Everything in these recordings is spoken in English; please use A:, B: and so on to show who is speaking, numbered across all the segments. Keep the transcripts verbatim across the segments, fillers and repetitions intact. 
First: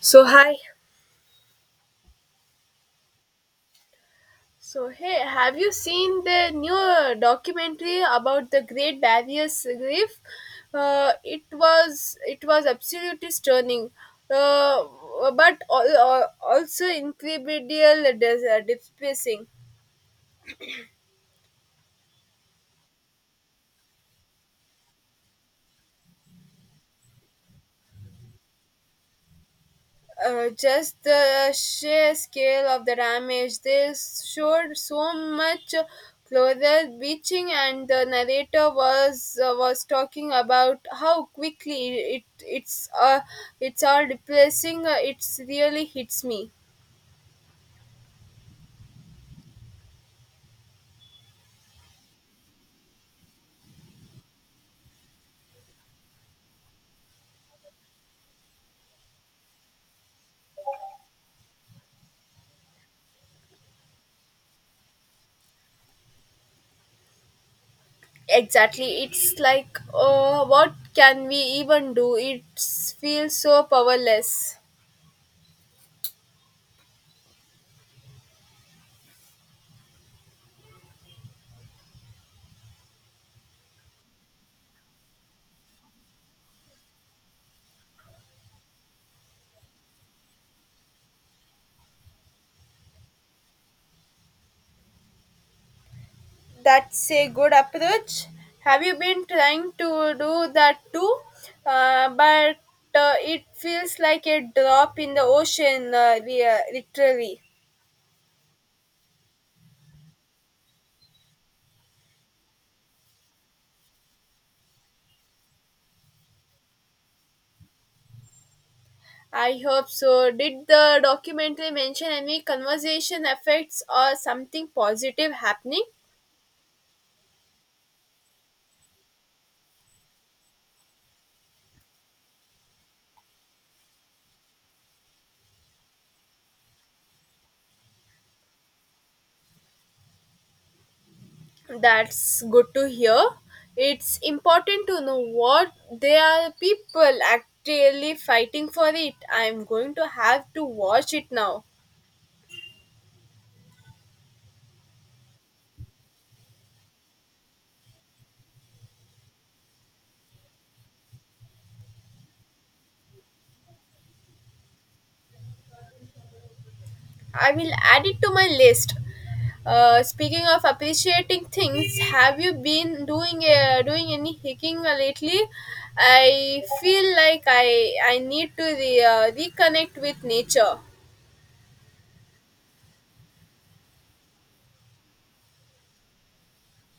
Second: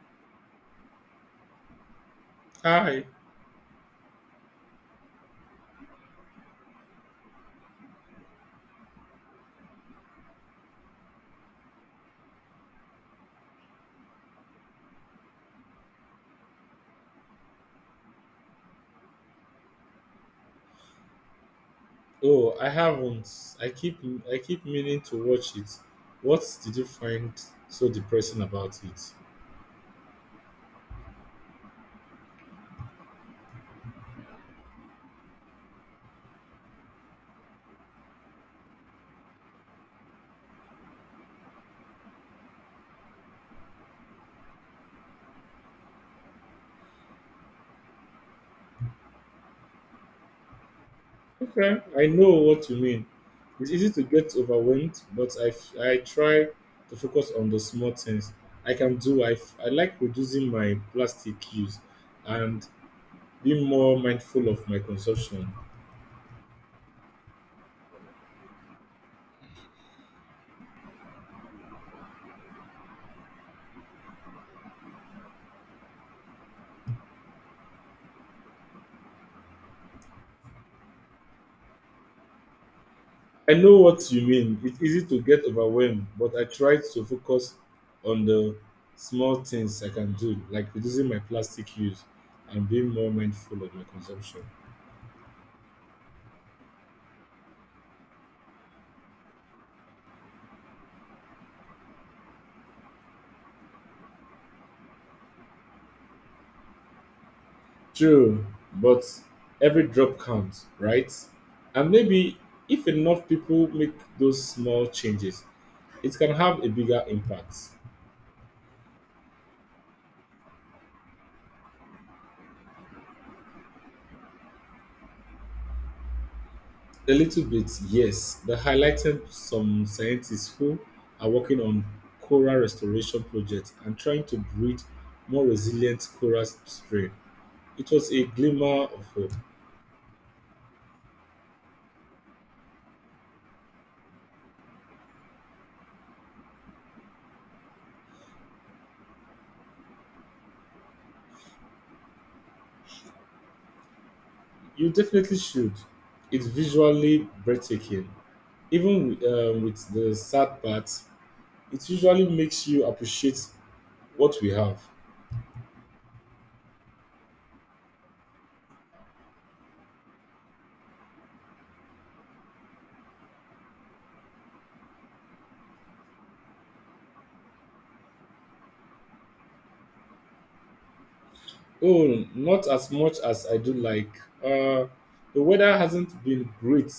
A: So hi.
B: Hi.
A: So, hey, have you seen the new uh, documentary about the Great Barrier Reef? Uh, it was it was absolutely stunning, uh, but al- al- also incredible, dis- uh, depressing.
B: Oh, I haven't. I keep I keep meaning to watch it. What did you find so depressing about it?
A: Uh, just the sheer scale of the damage. They showed so much clothes beaching, and the narrator was uh, was talking about how quickly it it's uh, it's all replacing. Uh, it's really hits me.
B: Okay, I know what you mean. It's easy to get overwhelmed, but I, f- I try to focus on the small things I can do. I, f- I like reducing my plastic use and being more mindful of my consumption.
A: Exactly, it's like uh, what can we even do? It feels so powerless.
B: I know what you mean. It's easy to get overwhelmed, but I try to focus on the small things I can do, like reducing my plastic use and being more mindful of my consumption.
A: That's a good approach. Have you been trying to do that too? Uh, but uh, it feels like a drop in the ocean, uh, rea- literally.
B: True, but every drop counts, right? And maybe if enough people make those small changes, it can have a bigger impact.
A: I hope so. Did the documentary mention any conversation effects or something positive happening?
B: A little bit, yes. They highlighted some scientists who are working on coral restoration projects and trying to breed more resilient coral strain. It was a glimmer of hope.
A: That's good to hear. It's important to know what there are people actually fighting for it. I'm going to have to watch it now.
B: You definitely should. It's visually breathtaking. Even with, um, with the sad parts, it usually makes you appreciate what we have.
A: I will add it to my list. Uh, speaking of appreciating things, have you been doing uh, doing any hiking lately? I feel like I I need to re, uh, reconnect with nature.
B: Oh, not as much as I do like. Uh, the weather hasn't been great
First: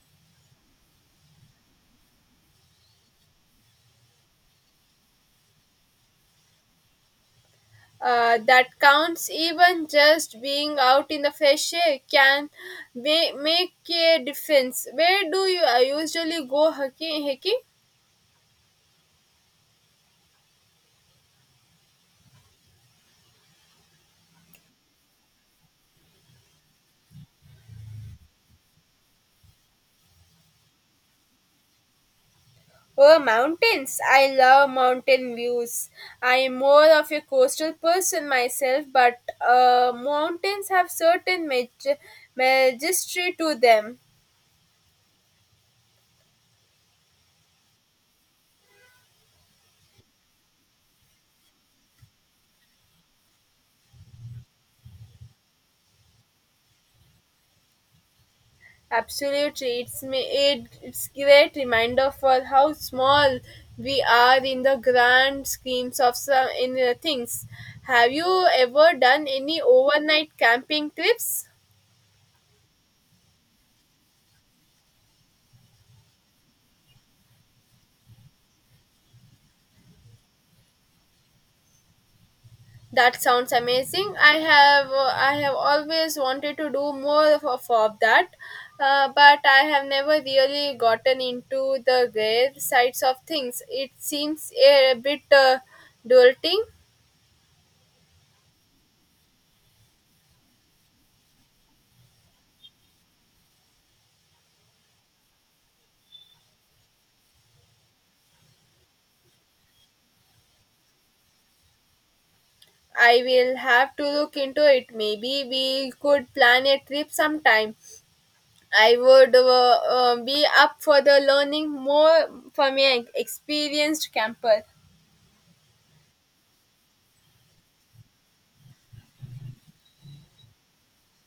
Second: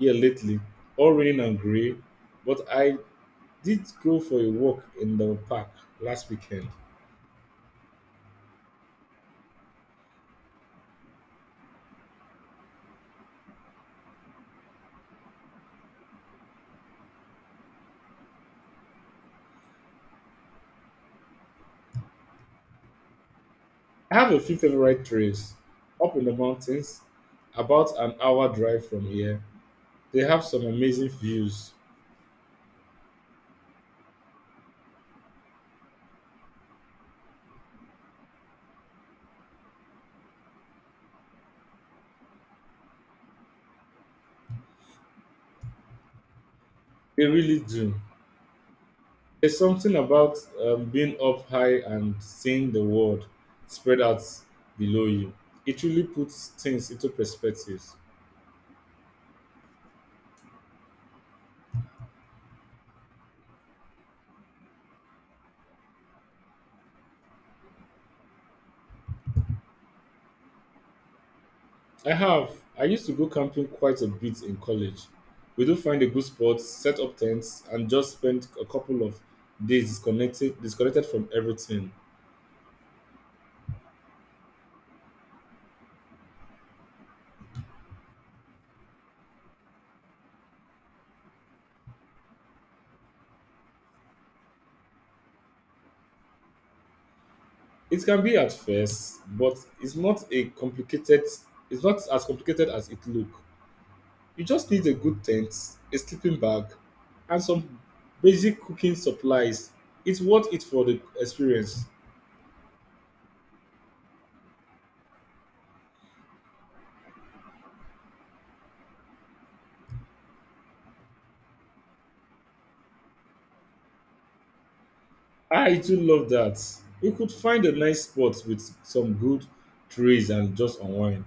B: here lately, all raining and grey, but I did go for a walk in the park last weekend.
A: Uh, that counts even just being out in the fresh air can ma- make a difference. Where do you uh, usually go hiking? hiking?
B: I have a few favorite trails up in the mountains, about an hour drive from here. They have some amazing views.
A: Oh, mountains! I love mountain views. I am more of a coastal person myself, but uh, mountains have certain maj- majesty to them.
B: They really do. There's something about um, being up high and seeing the world spread out below you. It really puts things into perspective.
A: Absolutely, it's me. It, It's great reminder for how small we are in the grand schemes of some in uh, things. Have you ever done any overnight camping trips?
B: I have. I used to go camping quite a bit in college. We do find a good spot, set up tents, and just spend a couple of days disconnected disconnected from everything.
A: That sounds amazing. I have uh, I have always wanted to do more of, of of that, uh, but I have never really gotten into the rare sides of things. It seems a bit uh, daunting.
B: It can be at first, but it's not a complicated it's not as complicated as it look. You just need a good tent, a sleeping bag, and some basic cooking supplies. It's worth it for the experience.
A: I will have to look into it. Maybe we could plan a trip sometime. I would uh, uh, be up for the learning more from an experienced camper.
B: I too love that. You could find a nice spot with some good trees and just unwind.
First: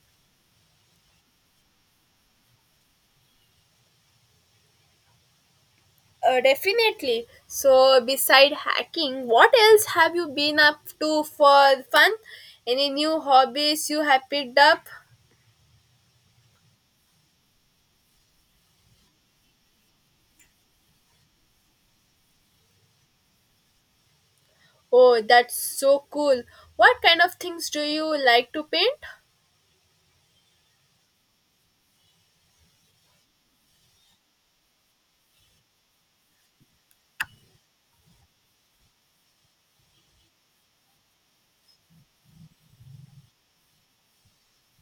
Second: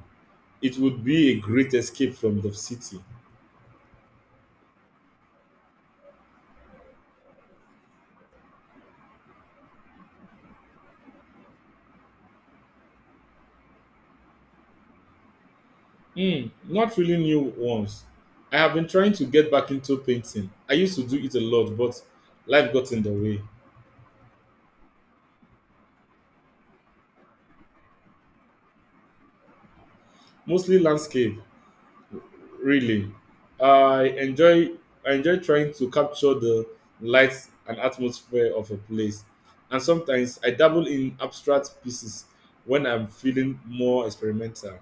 B: It would be a great escape from the city.
A: Uh, definitely. So, beside hacking, what else have you been up to for fun? Any new hobbies you have picked up?
B: Hmm, not really new ones. I have been trying to get back into painting. I used to do it a lot, but life got in the way.
A: Oh, that's so cool. What kind of things do you like to paint?
B: Mostly landscape, really. I enjoy I enjoy trying to capture the lights and atmosphere of a place. And sometimes I dabble in abstract pieces when I'm feeling more experimental.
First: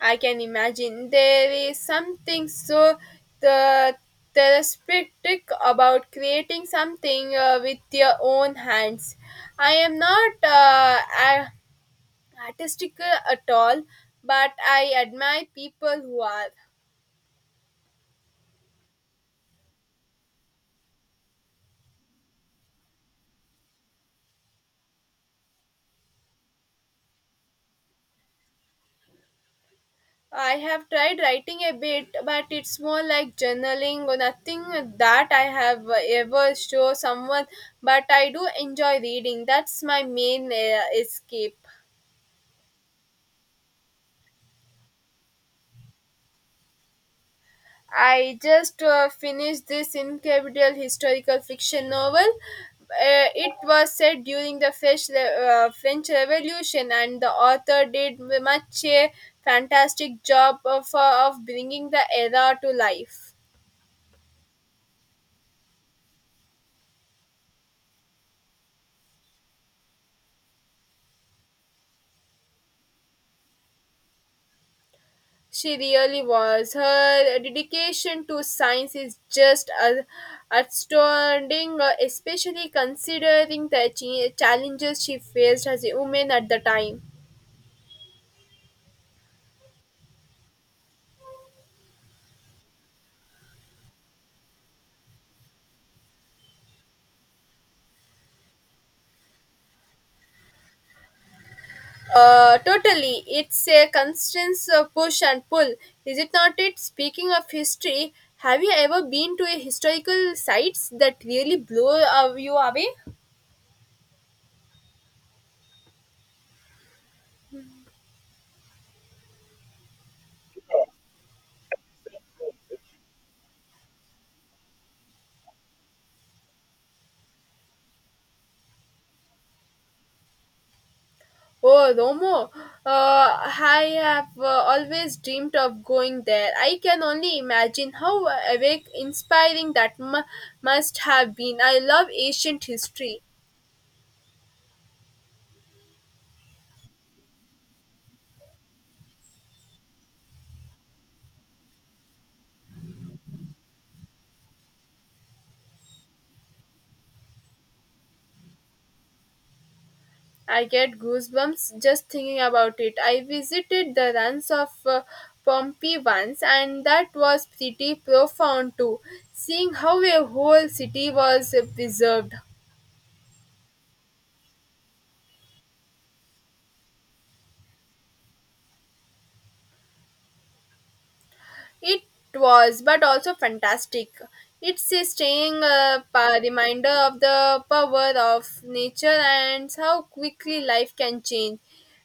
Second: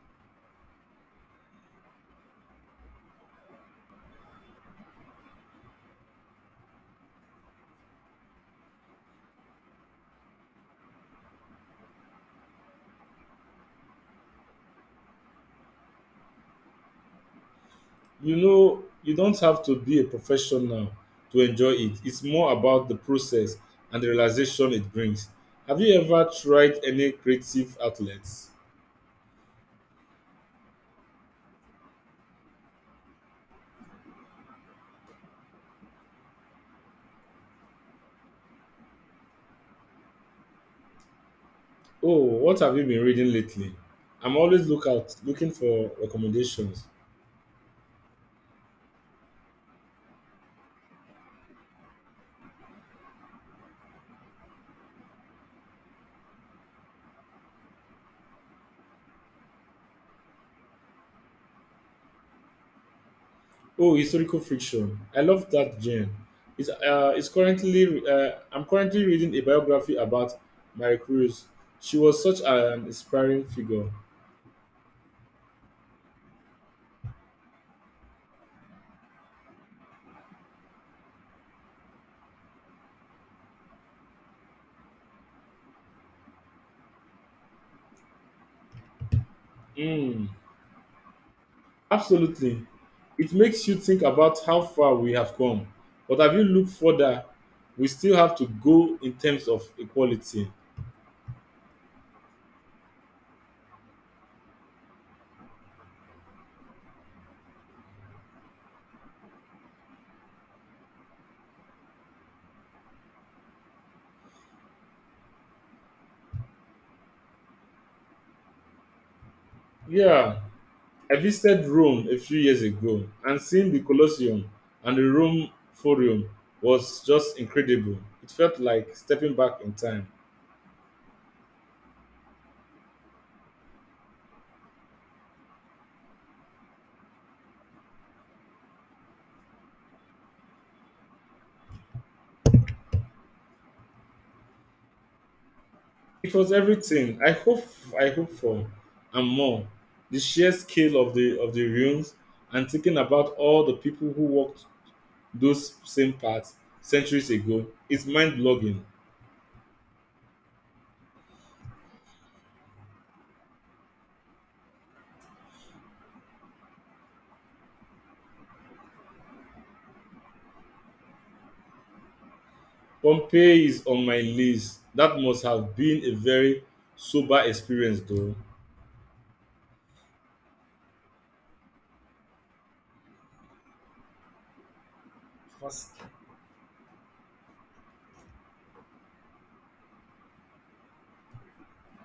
A: I can imagine there is something so the therapeutic about creating something uh, with your own hands. I am not uh, a- artistic at all, but I admire people who are.
B: You know you don't have to be a professional to enjoy it. It's more about the process and the realization it brings. Have you ever tried any creative outlets?
A: I have tried writing a bit, but it's more like journaling or nothing that I have ever show someone. But I do enjoy reading. That's my main uh, escape.
B: Oh, what have you been reading lately? I'm always look out looking for recommendations.
A: I just uh, finished this incredible historical fiction novel. Uh, it was set during the French, Re- uh, French Revolution, and the author did much a fantastic job of, uh, of bringing the era to life.
B: Oh, historical fiction, I love that genre. It's uh it's currently uh, i'm currently reading a biography about Mary Cruz. She was such an inspiring figure.
A: She really was. Her dedication to science is just a- outstanding, uh, especially considering the ch- challenges she faced as a woman at the time.
B: Hmm. Absolutely. It makes you think about how far we have come. But have you looked further? We still have to go in terms of equality.
A: Uh, totally, it's a constant uh, push and pull, is it not? It speaking of history, have you ever been to a historical sites that really blow uh, you away?
B: Yeah, I visited Rome a few years ago, and seeing the Colosseum and the Rome Forum was just incredible. It felt like stepping back in time.
A: Oh, Romo, uh, I have uh, always dreamed of going there. I can only imagine how awake, inspiring that mu must have been. I love ancient history.
B: It was everything I hope I hope for and more. The sheer scale of the of the rooms and thinking about all the people who worked those same parts centuries ago is mind blogging.
A: I get goosebumps just thinking about it. I visited the ruins of uh, Pompeii once, and that was pretty profound too, seeing how a whole city was uh, preserved.
B: Pompeii is on my list. That must have been a very sober experience, though.
A: It was, but also fantastic. It's a staying
B: Because
A: uh, pa- reminder of the power of nature and how quickly life can change.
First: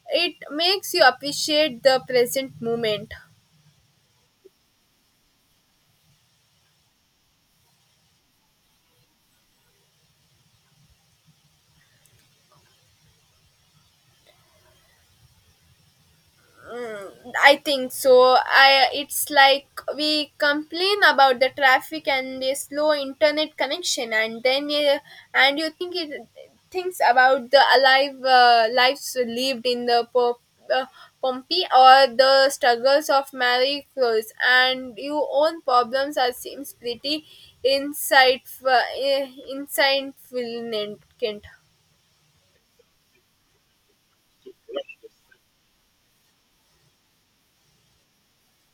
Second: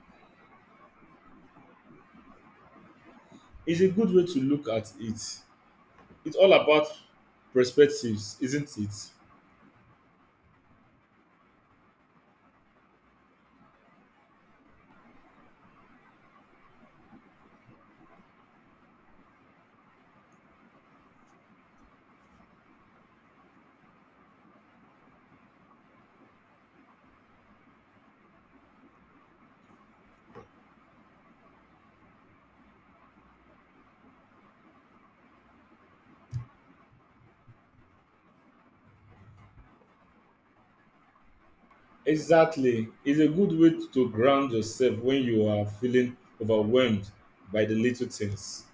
A: It makes you appreciate the present moment.
B: it's a good way to look at it. It's all about perspectives, isn't it?
A: I think so. I it's like we complain about the traffic and the slow internet connection, and then you, and you think it thinks about the alive uh, lives lived in the po- uh, Pompeii or the struggles of Marie Curie, and your own problems are seems pretty insightful, uh, insightful.
B: Exactly. It's a good way to ground yourself when you are feeling overwhelmed by the little things.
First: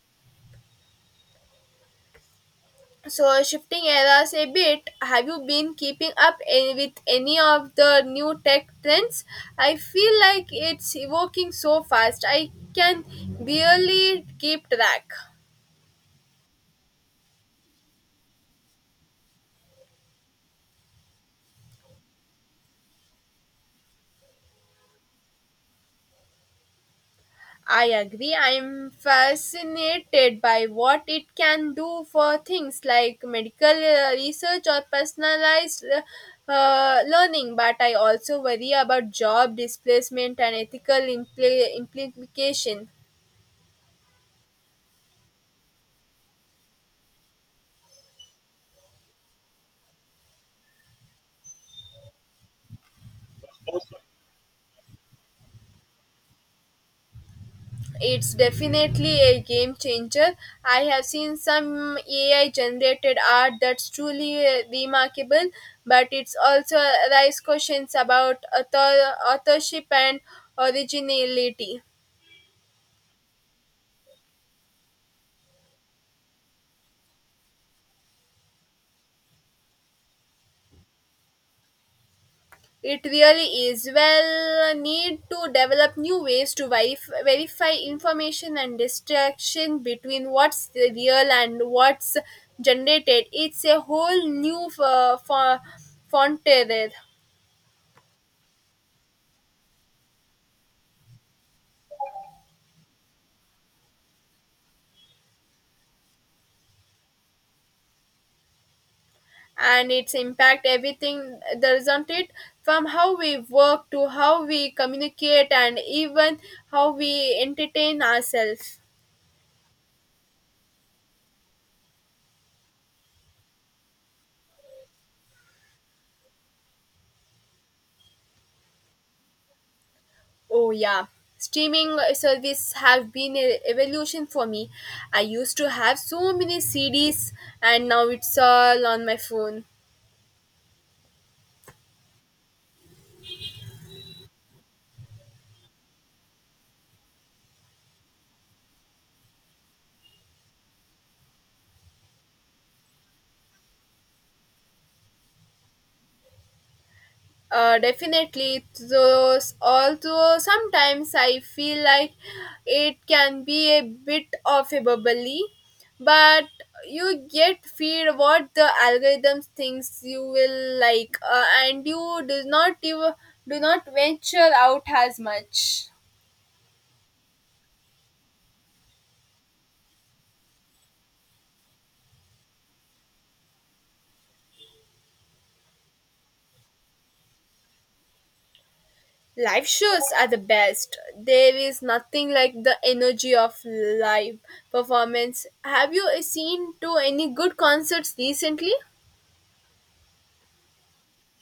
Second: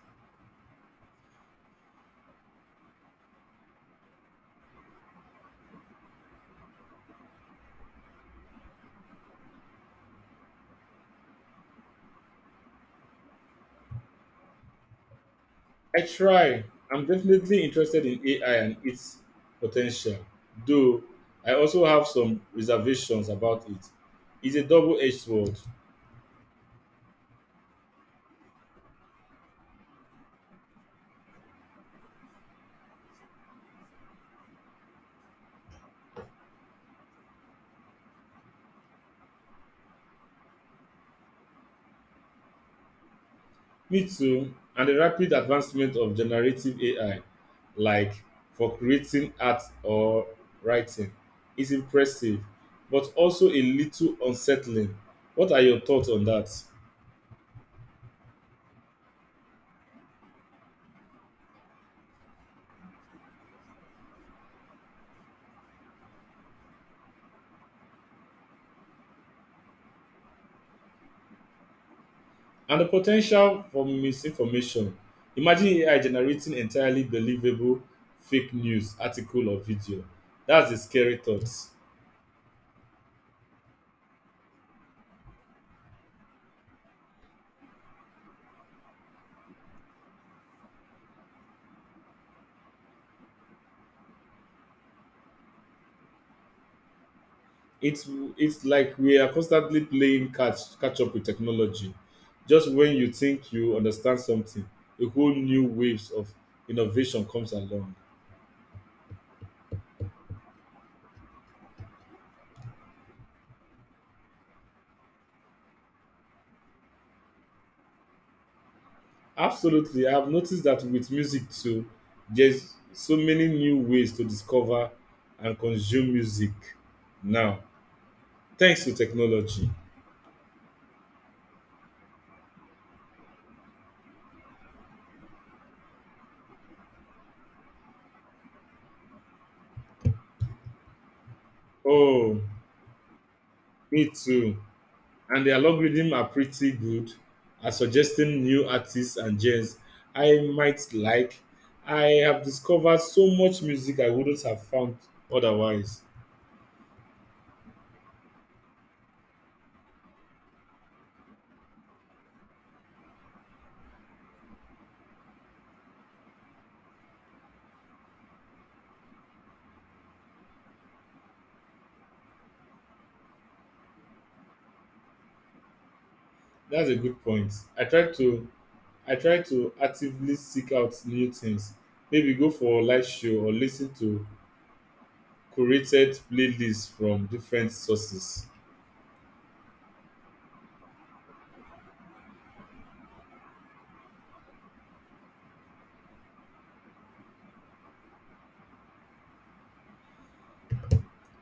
A: So shifting eras a bit, have you been keeping up a- with any of the new tech trends? I feel like it's evolving so fast. I can barely keep track.
B: I try. I'm definitely interested in A I and its potential, though I also have some reservations about it. It's a double edged sword.
A: I agree. I'm fascinated by what it can do for things like medical uh, research or personalized uh, uh, learning, but I also worry about job displacement and ethical impl- implication.
B: Me too, and the rapid advancement of generative A I, like for creating art or writing, is impressive, but also a little unsettling. What are your thoughts on that?
A: It's definitely a game changer. I have seen some A I generated art that's truly uh, remarkable, but it's also raised questions about author- authorship and originality.
B: And the potential for misinformation. Imagine A I generating entirely believable fake news article or video. That's a scary thought.
A: It really is. Well, need to develop new ways to verif- verify information and distraction between what's real and what's generated. It's a whole new uh, fo- frontier.
B: It's it's like we are constantly playing catch catch up with technology. Just when you think you understand something, a whole new waves of innovation comes along.
A: And its impact everything there isn't it, from how we work to how we communicate and even how we entertain ourselves.
B: Absolutely, I've noticed that with music too. There's so many new ways to discover and consume music now, thanks to technology.
A: Oh yeah, streaming service have been a evolution for me. I used to have so many C Ds, and now it's all on my phone.
B: Oh, me too. And the algorithm are pretty good at suggesting new artists and genres I might like. I have discovered so much music I wouldn't have found otherwise.
A: Uh, definitely. So, although sometimes I feel like it can be a bit of a bubbly, but you get feed what the algorithm thinks you will like, uh, and you do not you do not venture out as much.
B: That's a good point. I try to I try to actively seek out new things. Maybe go for a live show or listen to curated playlists from different sources.
A: Live shows are the best. There is nothing like the energy of live performance. Have you seen to any good concerts recently?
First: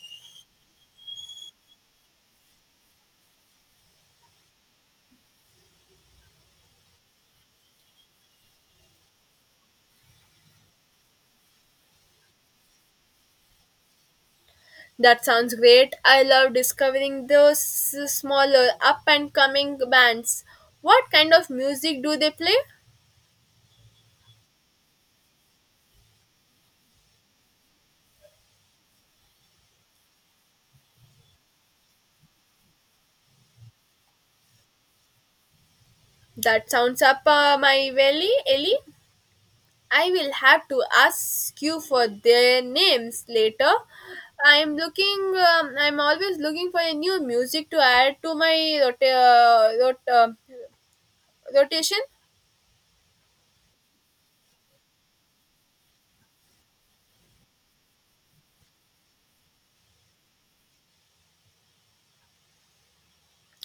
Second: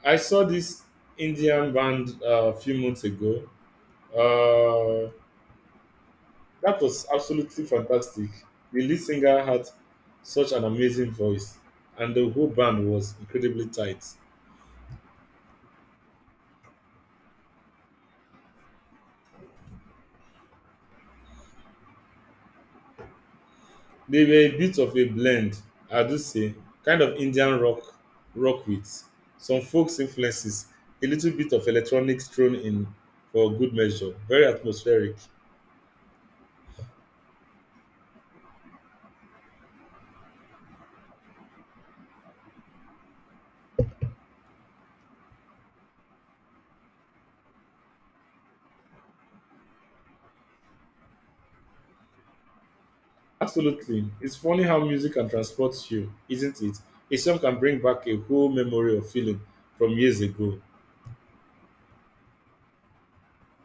B: I saw this Indian band uh, a few months ago. Uh, That was absolutely fantastic. The lead singer had such an amazing voice, and the whole band was incredibly tight.
A: That sounds great. I love discovering those smaller up and coming bands. What kind of music do they play?
B: They were a bit of a blend, I do say, kind of Indian rock, rock with some folks influences, a little bit of electronics thrown in for good measure. Very atmospheric.
A: That sounds up uh, my valley, Ellie. I will have to ask you for their names later. I'm looking. Um, I'm always looking for a new music to add to my rota- uh, rot- uh, rotation.
B: Absolutely, it's funny how music can transport you, isn't it? A song can bring back a whole memory or feeling from years ago.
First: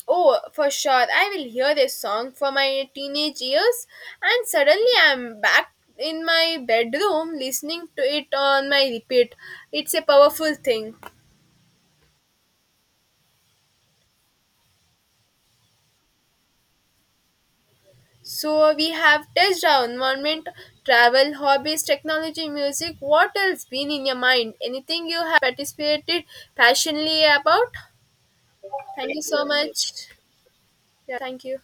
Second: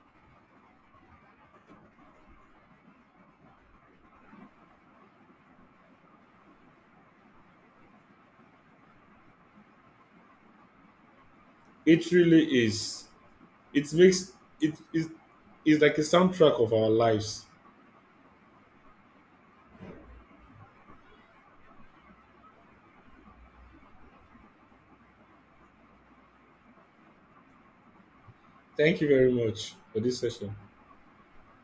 A: Oh, for sure. I will hear a song from my teenage years, and suddenly I'm back in my bedroom listening to it on my repeat. It's a powerful thing.
B: It really is. It makes it is is like a soundtrack of our lives.
A: So, we have touched our environment, travel, hobbies, technology, music. What else been in your mind? Anything you have participated passionately about?
B: Thank you
A: Thank you
B: very
A: so
B: much for
A: much.
B: this session.
A: Yeah, thank you.